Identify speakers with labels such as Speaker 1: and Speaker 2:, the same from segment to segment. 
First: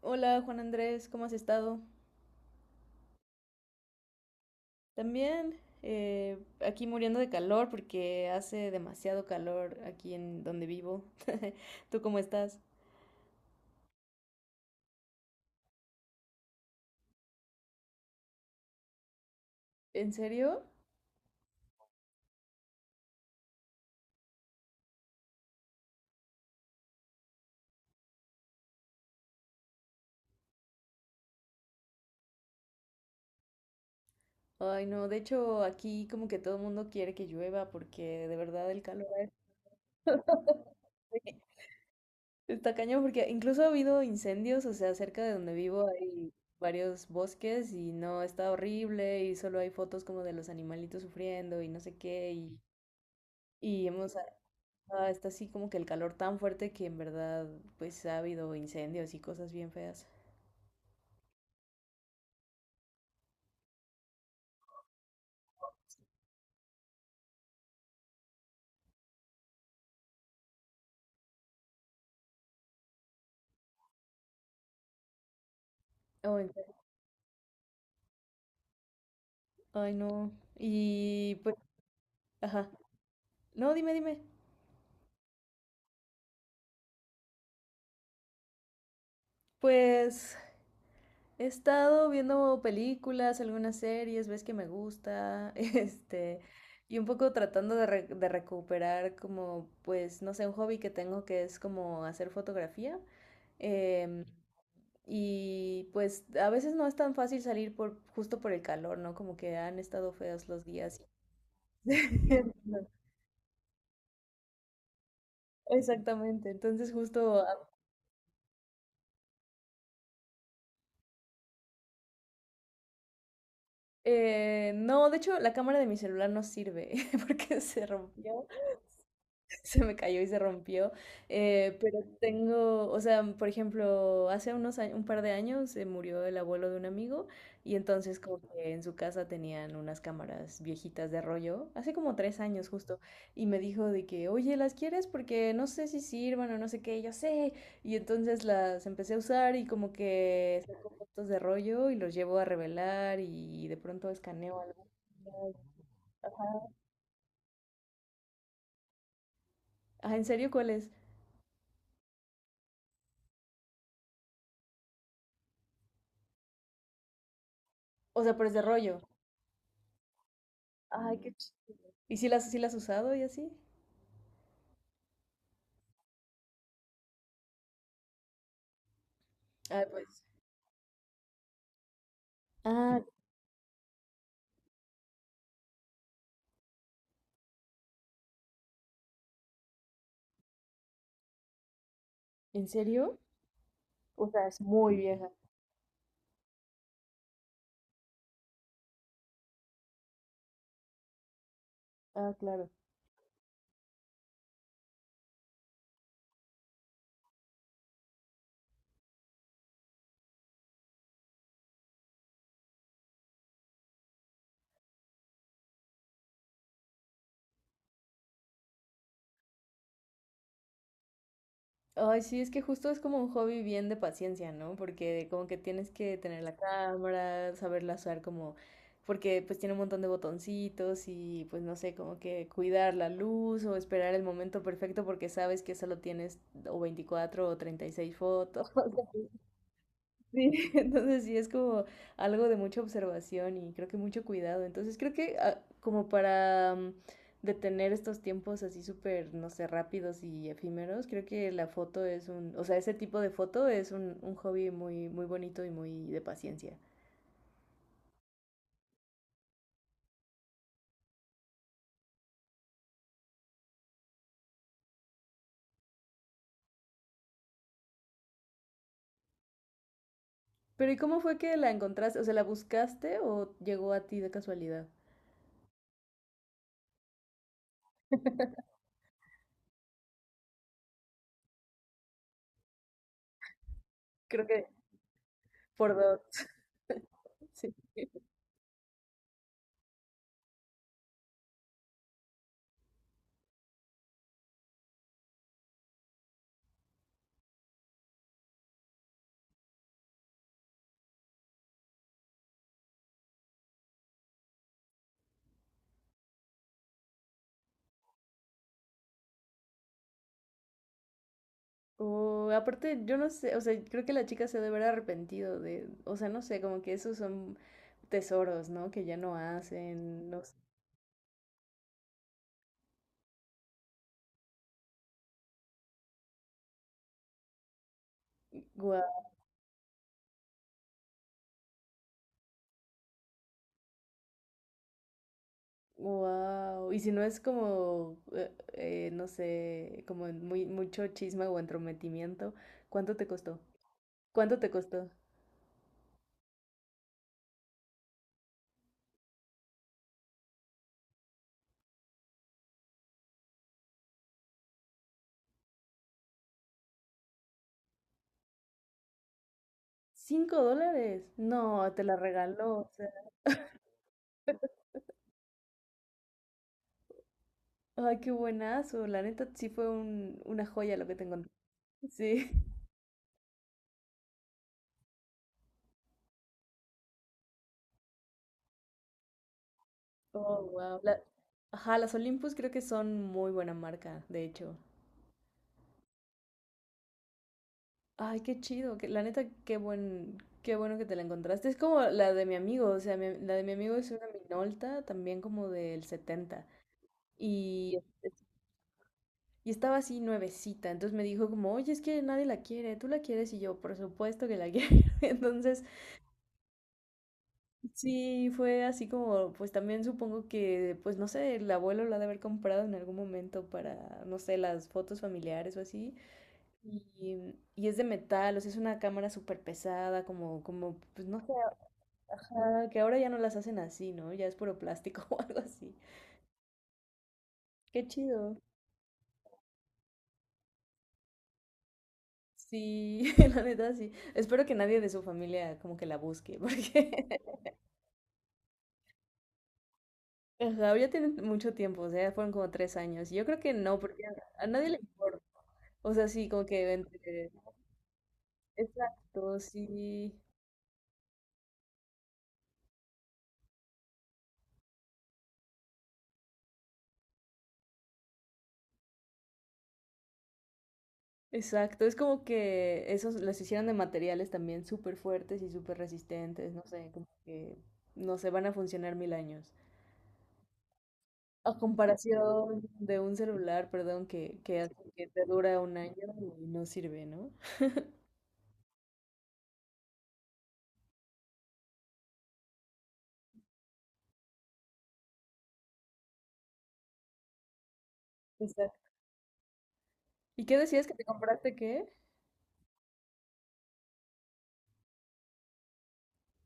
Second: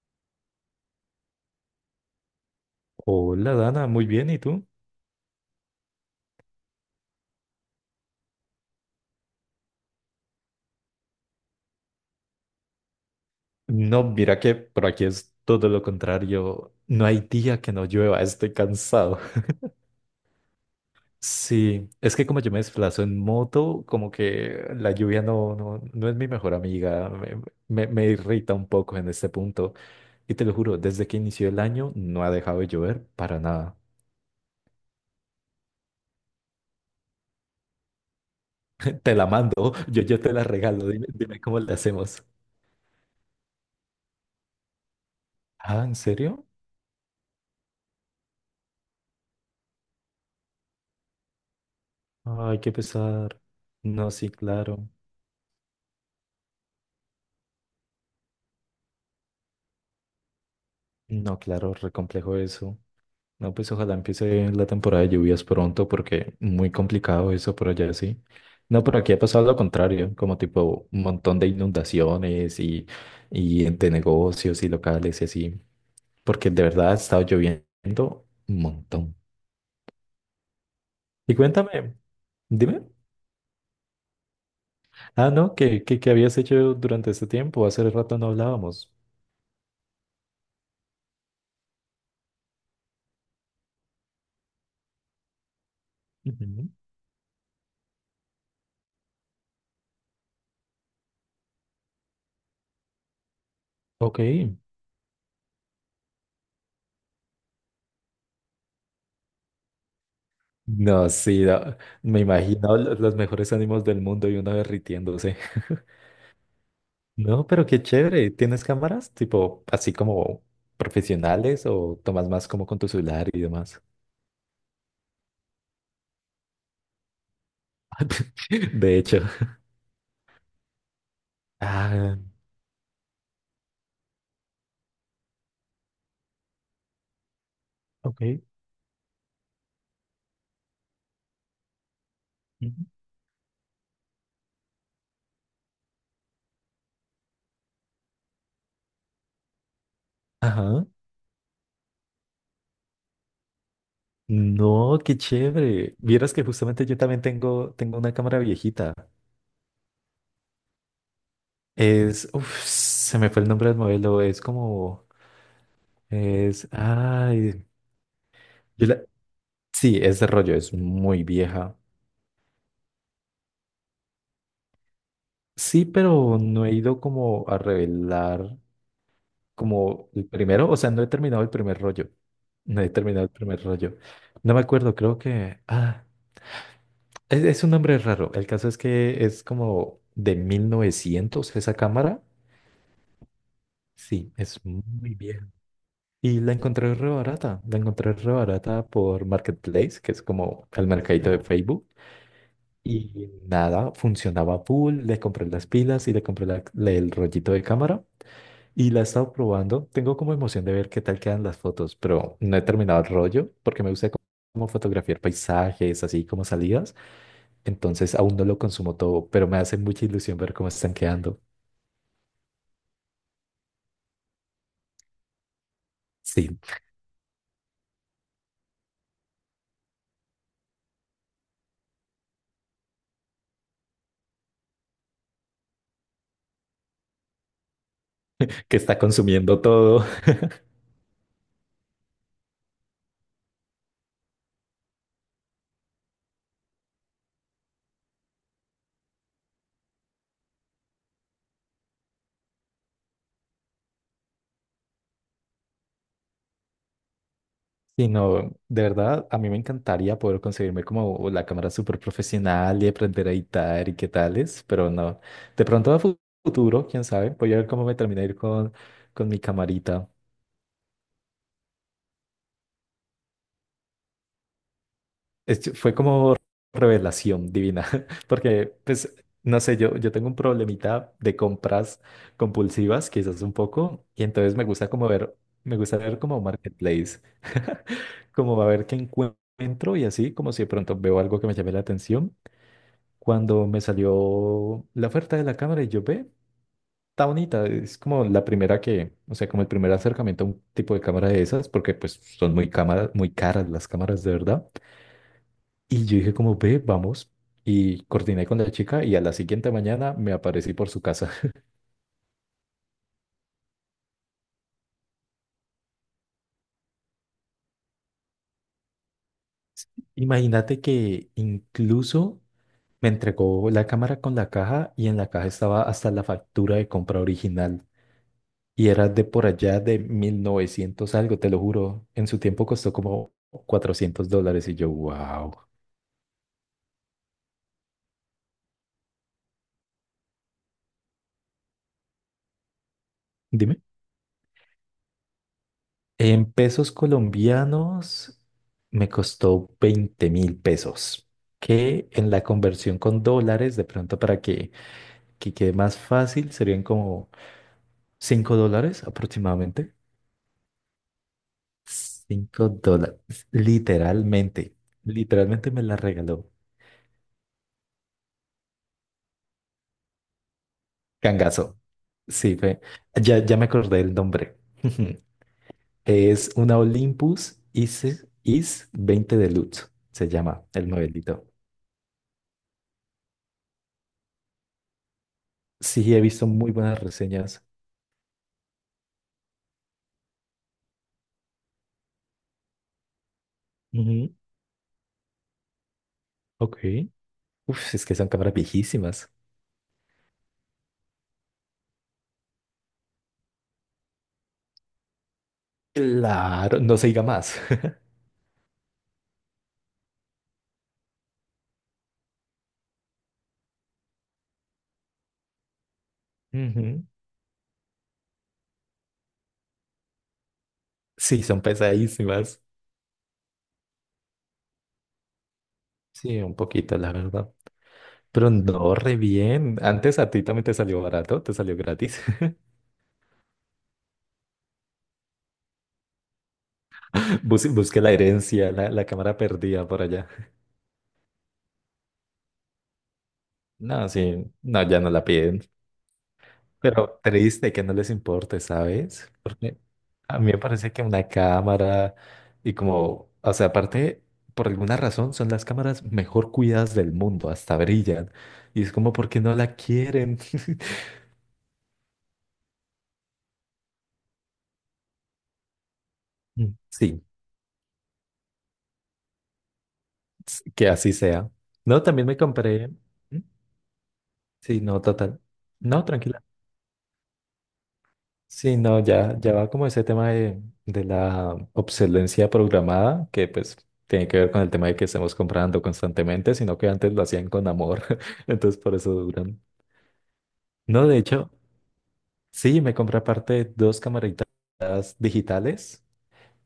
Speaker 1: Hola Juan Andrés, ¿cómo has estado?
Speaker 2: Hola Dana, muy bien, ¿y tú?
Speaker 1: También aquí muriendo de calor porque hace demasiado calor aquí en donde vivo. ¿Tú cómo estás?
Speaker 2: No, mira que por aquí es todo lo contrario. No hay día que no llueva, estoy cansado.
Speaker 1: ¿En serio?
Speaker 2: Sí, es que como yo me desplazo en moto, como que la lluvia no es mi mejor amiga, me irrita un poco en este punto. Y te lo juro, desde que inició el año no ha dejado de llover para nada.
Speaker 1: Ay, no, de hecho aquí como que todo el mundo quiere que llueva porque de verdad el calor
Speaker 2: Te la
Speaker 1: es...
Speaker 2: mando, yo te la regalo, dime cómo le hacemos.
Speaker 1: Está cañón porque incluso ha habido incendios, o sea, cerca de donde
Speaker 2: Ah,
Speaker 1: vivo
Speaker 2: ¿en
Speaker 1: hay
Speaker 2: serio?
Speaker 1: varios bosques y no, está horrible y solo hay fotos como de los animalitos sufriendo y no sé qué y,
Speaker 2: Ay, qué pesar.
Speaker 1: y
Speaker 2: No,
Speaker 1: hemos...
Speaker 2: sí, claro.
Speaker 1: Ah, está así como que el calor tan fuerte que en verdad pues ha habido incendios y cosas bien feas.
Speaker 2: No, claro, re complejo eso. No, pues ojalá empiece la temporada de lluvias pronto porque muy complicado eso por allá, sí. No, por aquí ha pasado lo contrario, como tipo un montón de inundaciones y de negocios y locales y así,
Speaker 1: Oh, en
Speaker 2: porque de
Speaker 1: serio.
Speaker 2: verdad ha estado lloviendo un montón.
Speaker 1: Ay, no.
Speaker 2: Y
Speaker 1: Y pues,
Speaker 2: cuéntame,
Speaker 1: ajá.
Speaker 2: dime.
Speaker 1: No, dime, dime.
Speaker 2: Ah, no, ¿qué habías hecho durante este tiempo? Hace rato no hablábamos.
Speaker 1: Pues he estado viendo películas, algunas series, ves que me gusta, este,
Speaker 2: Ujú.
Speaker 1: y un poco tratando de recuperar como, pues, no sé, un hobby que tengo que es como hacer fotografía.
Speaker 2: Ok.
Speaker 1: Em, Y pues a veces no es tan fácil salir por justo por el calor, ¿no? Como que han estado feos los días.
Speaker 2: No, sí, no, me imagino los mejores ánimos del mundo y una derritiéndose.
Speaker 1: Exactamente. Entonces justo,
Speaker 2: No, pero qué chévere. ¿Tienes cámaras tipo así como profesionales o tomas más como con tu celular y demás?
Speaker 1: no, de hecho la cámara de mi celular no sirve porque se rompió.
Speaker 2: De hecho.
Speaker 1: Se me cayó y se rompió. Pero
Speaker 2: Ah,
Speaker 1: tengo, o sea, por ejemplo, hace unos años, un par de años se murió el abuelo de un amigo y entonces
Speaker 2: Ok.
Speaker 1: como que en su casa tenían unas cámaras viejitas de rollo, hace como 3 años
Speaker 2: Ujú.
Speaker 1: justo, y me dijo de que, oye, ¿las quieres? Porque no sé si sirvan o no sé qué, y yo sé. Y entonces las empecé a usar y como que
Speaker 2: Ajá.
Speaker 1: saco fotos de rollo y los llevo a revelar y de pronto escaneo algo.
Speaker 2: No, qué chévere. Vieras que justamente yo también tengo una cámara viejita.
Speaker 1: Ah, ¿en serio, cuál es?
Speaker 2: Es, uf, se me fue el nombre del modelo. Es como, es, ay,
Speaker 1: O sea, pero es de
Speaker 2: yo
Speaker 1: rollo.
Speaker 2: la- Sí, es de rollo, es
Speaker 1: Ay,
Speaker 2: muy
Speaker 1: qué...
Speaker 2: vieja.
Speaker 1: ¿Y si las, si las has usado y así?
Speaker 2: Sí, pero no he ido como a revelar.
Speaker 1: Ah,
Speaker 2: Como
Speaker 1: pues.
Speaker 2: el primero, o sea, no he terminado el primer rollo. No he
Speaker 1: Ah,
Speaker 2: terminado el primer rollo. No me acuerdo, creo que... Ah, es un nombre raro. El caso es que es como de 1900 esa cámara.
Speaker 1: ¿en serio? O
Speaker 2: Sí,
Speaker 1: sea, es
Speaker 2: es
Speaker 1: muy
Speaker 2: muy
Speaker 1: vieja.
Speaker 2: vieja. Y la encontré re barata. La encontré re barata por Marketplace, que es como el mercadito de Facebook.
Speaker 1: Ah, claro.
Speaker 2: Y nada, funcionaba full. Le compré las pilas y le compré el rollito de cámara. Y la he estado probando. Tengo como emoción de ver qué tal quedan las fotos, pero no he terminado el rollo porque me gusta como fotografiar paisajes, así como salidas. Entonces aún no lo consumo todo, pero me hace mucha ilusión ver cómo están quedando.
Speaker 1: Ay, sí, es que justo es como un hobby bien de paciencia, ¿no? Porque como que tienes que tener
Speaker 2: Sí,
Speaker 1: la cámara, saberla usar como, porque pues tiene un montón de botoncitos y pues no sé, como que cuidar la luz o esperar el momento perfecto porque sabes que solo tienes o 24 o 36 fotos.
Speaker 2: que está consumiendo todo.
Speaker 1: Sí, entonces sí es como algo de mucha observación y creo que mucho cuidado. Entonces creo que como para detener estos tiempos así súper, no sé, rápidos y efímeros, creo que la foto es un, o sea, ese tipo de foto es un hobby muy, muy bonito y muy de paciencia.
Speaker 2: Sí, no, de verdad, a mí me encantaría poder conseguirme como la cámara súper profesional y aprender a editar y qué tales, pero no. De pronto a futuro, quién sabe, voy a ver cómo me termina de ir con mi camarita.
Speaker 1: Pero ¿y cómo fue que la encontraste? O sea, ¿la buscaste o llegó a ti de casualidad?
Speaker 2: Fue como revelación divina, porque pues no sé, yo tengo un problemita de compras compulsivas, quizás un poco, y
Speaker 1: Creo
Speaker 2: entonces
Speaker 1: que
Speaker 2: me gusta como ver, me
Speaker 1: por
Speaker 2: gusta ver
Speaker 1: dos.
Speaker 2: como marketplace,
Speaker 1: Sí.
Speaker 2: como a ver qué encuentro y así, como si de pronto veo algo que me llame la atención. Cuando me salió la oferta de la cámara y yo ve, está bonita, es como la primera que, o sea, como el primer acercamiento a un tipo de cámara de esas, porque pues son muy caras las cámaras de verdad. Y yo dije como, ve, vamos. Y coordiné con la chica y a la siguiente mañana me aparecí por su casa.
Speaker 1: O aparte, yo no sé, o sea, creo que la chica se debe haber arrepentido de, o sea, no sé, como que esos son tesoros, ¿no? Que ya no hacen, no sé,
Speaker 2: Imagínate que incluso me entregó la cámara con la caja y en la caja estaba hasta la factura de compra original. Y era
Speaker 1: guau,
Speaker 2: de por allá de 1900 algo, te lo juro. En su tiempo costó como $400 y yo, wow.
Speaker 1: guau. Y si no es como, no sé, como muy, mucho chisme o entrometimiento, ¿cuánto te costó?
Speaker 2: Dime.
Speaker 1: ¿Cuánto te costó?
Speaker 2: En pesos colombianos me costó 20.000 pesos que en la conversión con dólares, de pronto para que quede más fácil, serían como $5 aproximadamente.
Speaker 1: ¿$5? No, te la
Speaker 2: cinco
Speaker 1: regaló, o sea,
Speaker 2: dólares, literalmente, literalmente me la regaló.
Speaker 1: ay, qué buenazo, la neta sí fue un, una joya lo que te encontré.
Speaker 2: Cangazo.
Speaker 1: Sí.
Speaker 2: Sí, ya, me acordé el nombre. Es una Olympus IS 20 Deluxe, se llama
Speaker 1: Oh,
Speaker 2: el
Speaker 1: wow.
Speaker 2: modelito.
Speaker 1: Ajá, las Olympus creo que son muy buena marca, de hecho.
Speaker 2: Sí, he visto muy buenas reseñas.
Speaker 1: Ay, qué chido, que, la neta, qué buen, qué bueno que te la encontraste. Es como la de mi amigo, o sea, la de mi amigo es una
Speaker 2: Ujú,
Speaker 1: Minolta, también como del setenta.
Speaker 2: Ok. Uf,
Speaker 1: Y,
Speaker 2: es que son cámaras viejísimas.
Speaker 1: y estaba así nuevecita, entonces me dijo como, oye, es que nadie la quiere, ¿tú la quieres? Y yo, por supuesto que la quiero. Entonces,
Speaker 2: Claro, no se diga más.
Speaker 1: sí, fue así como, pues también supongo que, pues no sé, el abuelo la ha de haber comprado en algún momento para, no sé, las fotos familiares o así.
Speaker 2: Ujú.
Speaker 1: Y es de metal, o sea, es una cámara súper pesada, como, como, pues no
Speaker 2: Sí,
Speaker 1: sé,
Speaker 2: son pesadísimas.
Speaker 1: ajá, que ahora ya no las hacen así, ¿no? Ya es puro plástico o algo así.
Speaker 2: Sí, un poquito, la verdad.
Speaker 1: Qué
Speaker 2: Pero
Speaker 1: chido.
Speaker 2: no, re bien. Antes a ti también te salió barato, te salió gratis.
Speaker 1: Sí, la neta sí. Espero que nadie de su familia como que la busque, porque...
Speaker 2: Busqué la herencia, la cámara perdida por allá.
Speaker 1: ajá, ya tienen mucho tiempo, o sea, fueron como 3 años. Y yo creo que no,
Speaker 2: No,
Speaker 1: porque
Speaker 2: sí,
Speaker 1: a nadie
Speaker 2: no,
Speaker 1: le
Speaker 2: ya no la
Speaker 1: importa.
Speaker 2: piden.
Speaker 1: O sea, sí, como que
Speaker 2: Pero
Speaker 1: entre...
Speaker 2: triste que no les importe, ¿sabes?
Speaker 1: Exacto,
Speaker 2: Porque
Speaker 1: sí.
Speaker 2: a mí me parece que una cámara y como, o sea, aparte, por alguna razón son las cámaras mejor cuidadas del mundo, hasta brillan. Y es como, porque no la quieren?
Speaker 1: Exacto, es como que esos los hicieron de materiales también súper fuertes y súper resistentes,
Speaker 2: Mm.
Speaker 1: no sé,
Speaker 2: Sí,
Speaker 1: como que no sé, van a funcionar mil años.
Speaker 2: que así sea.
Speaker 1: A
Speaker 2: No, también me
Speaker 1: comparación
Speaker 2: compré.
Speaker 1: de un
Speaker 2: ¿Mm?
Speaker 1: celular, perdón, que
Speaker 2: Sí,
Speaker 1: hace
Speaker 2: no,
Speaker 1: que
Speaker 2: total.
Speaker 1: te dura un
Speaker 2: No,
Speaker 1: año
Speaker 2: tranquila.
Speaker 1: y no sirve, ¿no?
Speaker 2: Sí, no, ya, ya va como ese tema de la obsolescencia programada, que pues tiene que ver con el tema de que estemos comprando constantemente, sino que antes lo hacían con amor, entonces por eso
Speaker 1: Exacto.
Speaker 2: duran.
Speaker 1: ¿Y qué decías
Speaker 2: No,
Speaker 1: que
Speaker 2: de
Speaker 1: te
Speaker 2: hecho,
Speaker 1: compraste qué?
Speaker 2: sí, me compré aparte dos camaritas digitales,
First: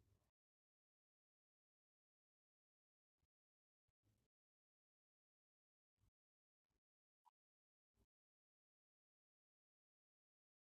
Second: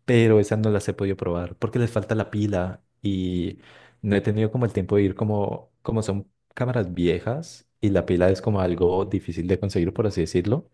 Speaker 2: pero esas no las he podido probar porque les falta la pila y no he tenido como el tiempo de ir como, como son cámaras viejas y la pila es como algo difícil de conseguir, por así decirlo.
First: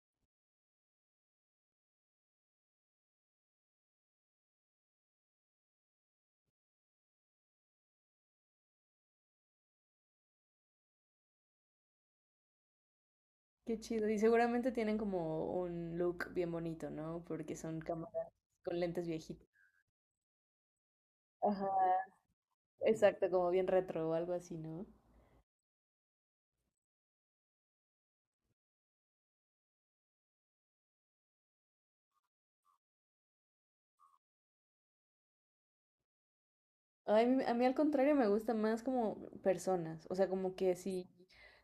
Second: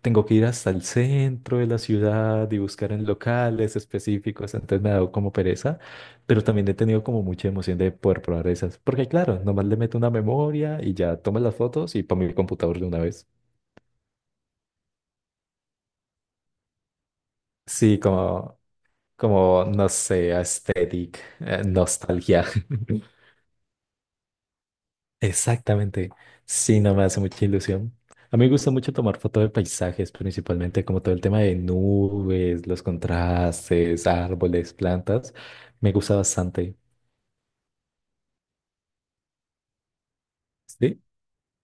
Speaker 2: Tengo que ir hasta el centro de la ciudad y buscar en locales específicos, entonces me ha dado como pereza, pero también he tenido como mucha emoción de poder probar esas, porque claro, nomás le meto una memoria y ya tomo las fotos y pongo mi computador de una vez.
Speaker 1: Qué chido. Y seguramente tienen como un look bien bonito, ¿no? Porque son
Speaker 2: Sí,
Speaker 1: cámaras
Speaker 2: como,
Speaker 1: con lentes viejitas.
Speaker 2: como, no sé, aesthetic,
Speaker 1: Ajá,
Speaker 2: nostalgia.
Speaker 1: exacto, como bien retro o algo así, ¿no?
Speaker 2: Exactamente. Sí, no me hace mucha ilusión. A mí me gusta mucho tomar fotos de paisajes, principalmente como todo el tema de nubes, los contrastes, árboles, plantas. Me gusta bastante.
Speaker 1: Ay, a mí al contrario me gusta más como personas, o sea, como que
Speaker 2: Sí,
Speaker 1: si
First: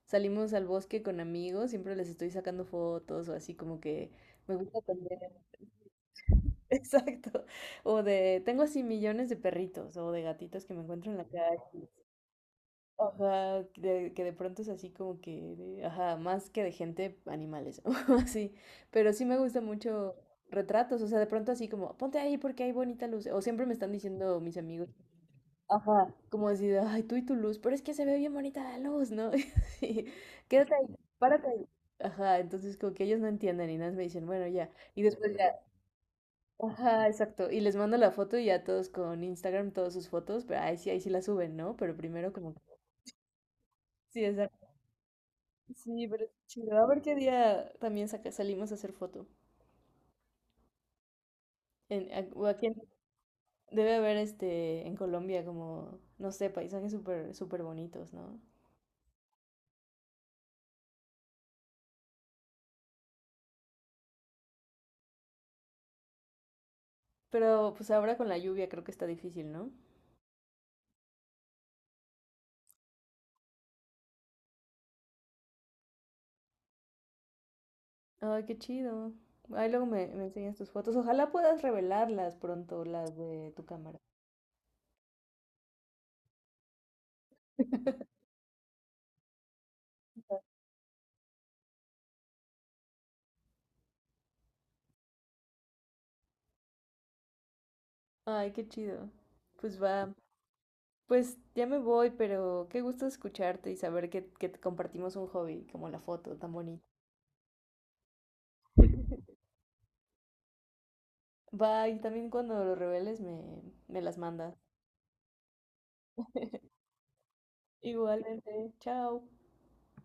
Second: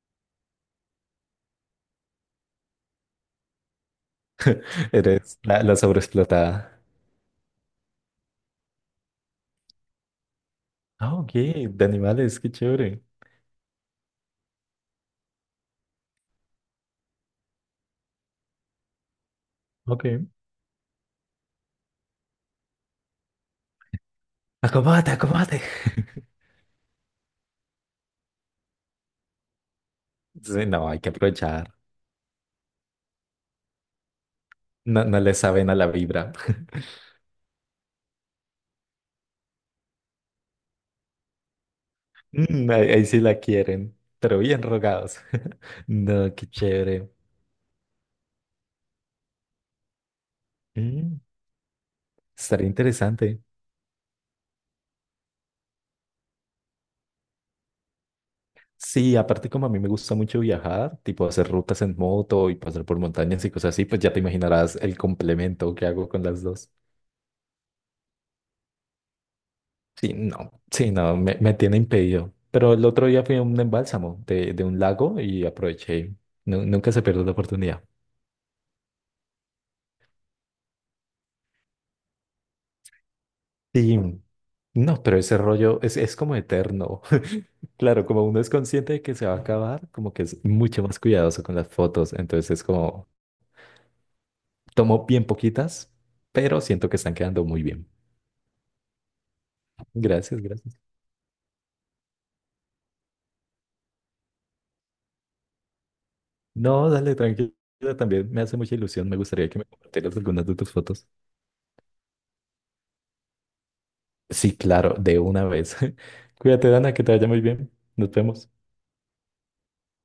Speaker 1: salimos al bosque con amigos, siempre les estoy sacando fotos o así como que me gusta aprender.
Speaker 2: eres la sobreexplotada.
Speaker 1: Exacto. O de, tengo así millones de perritos o de gatitos que me encuentro
Speaker 2: Ah,
Speaker 1: en la
Speaker 2: ok, de
Speaker 1: calle.
Speaker 2: animales, qué chévere.
Speaker 1: Ajá, que que de pronto es así como que, ajá, más que de gente, animales o así. Pero sí me gusta mucho
Speaker 2: Ok.
Speaker 1: retratos, o sea, de pronto así como, ponte ahí porque hay bonita luz. O siempre me están diciendo mis amigos.
Speaker 2: Acomódate, acomódate.
Speaker 1: Ajá, como así ay, tú y tu luz, pero es que se ve bien bonita la luz, ¿no? Sí,
Speaker 2: Sí,
Speaker 1: quédate
Speaker 2: no,
Speaker 1: ahí,
Speaker 2: hay que
Speaker 1: párate ahí.
Speaker 2: aprovechar.
Speaker 1: Ajá, entonces como que ellos no entienden y nada más me dicen, bueno, ya. Y
Speaker 2: No, no le
Speaker 1: después ya,
Speaker 2: saben a la vibra.
Speaker 1: ajá, exacto. Y les mando la foto y ya todos con Instagram, todas sus fotos, pero ahí sí la suben, ¿no? Pero primero como que...
Speaker 2: Mm, ahí, ahí sí la quieren,
Speaker 1: Sí,
Speaker 2: pero bien
Speaker 1: exacto.
Speaker 2: rogados.
Speaker 1: Sí, pero es
Speaker 2: No, qué
Speaker 1: chido. A ver
Speaker 2: chévere.
Speaker 1: qué día también salimos a hacer foto.
Speaker 2: Mm,
Speaker 1: En, o aquí
Speaker 2: estaría interesante.
Speaker 1: debe haber este, en Colombia como, no sé, paisajes súper, súper bonitos, ¿no?
Speaker 2: Sí, aparte como a mí me gusta mucho viajar, tipo hacer rutas en moto y pasar por montañas y cosas así, pues ya te imaginarás el complemento que hago con las dos.
Speaker 1: Pero pues ahora con la lluvia creo que está difícil, ¿no?
Speaker 2: Sí, no, sí, no, me tiene impedido. Pero el otro día fui a un embálsamo de un lago y aproveché. Nunca se pierde la oportunidad.
Speaker 1: Ay, qué chido. Ahí luego me enseñas tus fotos. Ojalá puedas revelarlas pronto, las de tu cámara.
Speaker 2: Sí, no, pero ese rollo es como eterno. Claro, como uno es consciente de que se va a acabar, como que es mucho más cuidadoso con las fotos. Entonces es como, tomo bien poquitas, pero siento que están quedando muy bien.
Speaker 1: Ay, qué chido. Pues va.
Speaker 2: Gracias, gracias.
Speaker 1: Pues ya me voy, pero qué gusto escucharte y saber que te compartimos un hobby como la foto, tan bonita.
Speaker 2: No, dale, tranquila, también me hace mucha ilusión. Me gustaría que me compartieras algunas de tus fotos.
Speaker 1: Va, y también cuando lo reveles me las mandas.
Speaker 2: Sí, claro, de una vez. Cuídate, Dana, que te vaya muy bien. Nos vemos.
Speaker 1: Igualmente. Chao.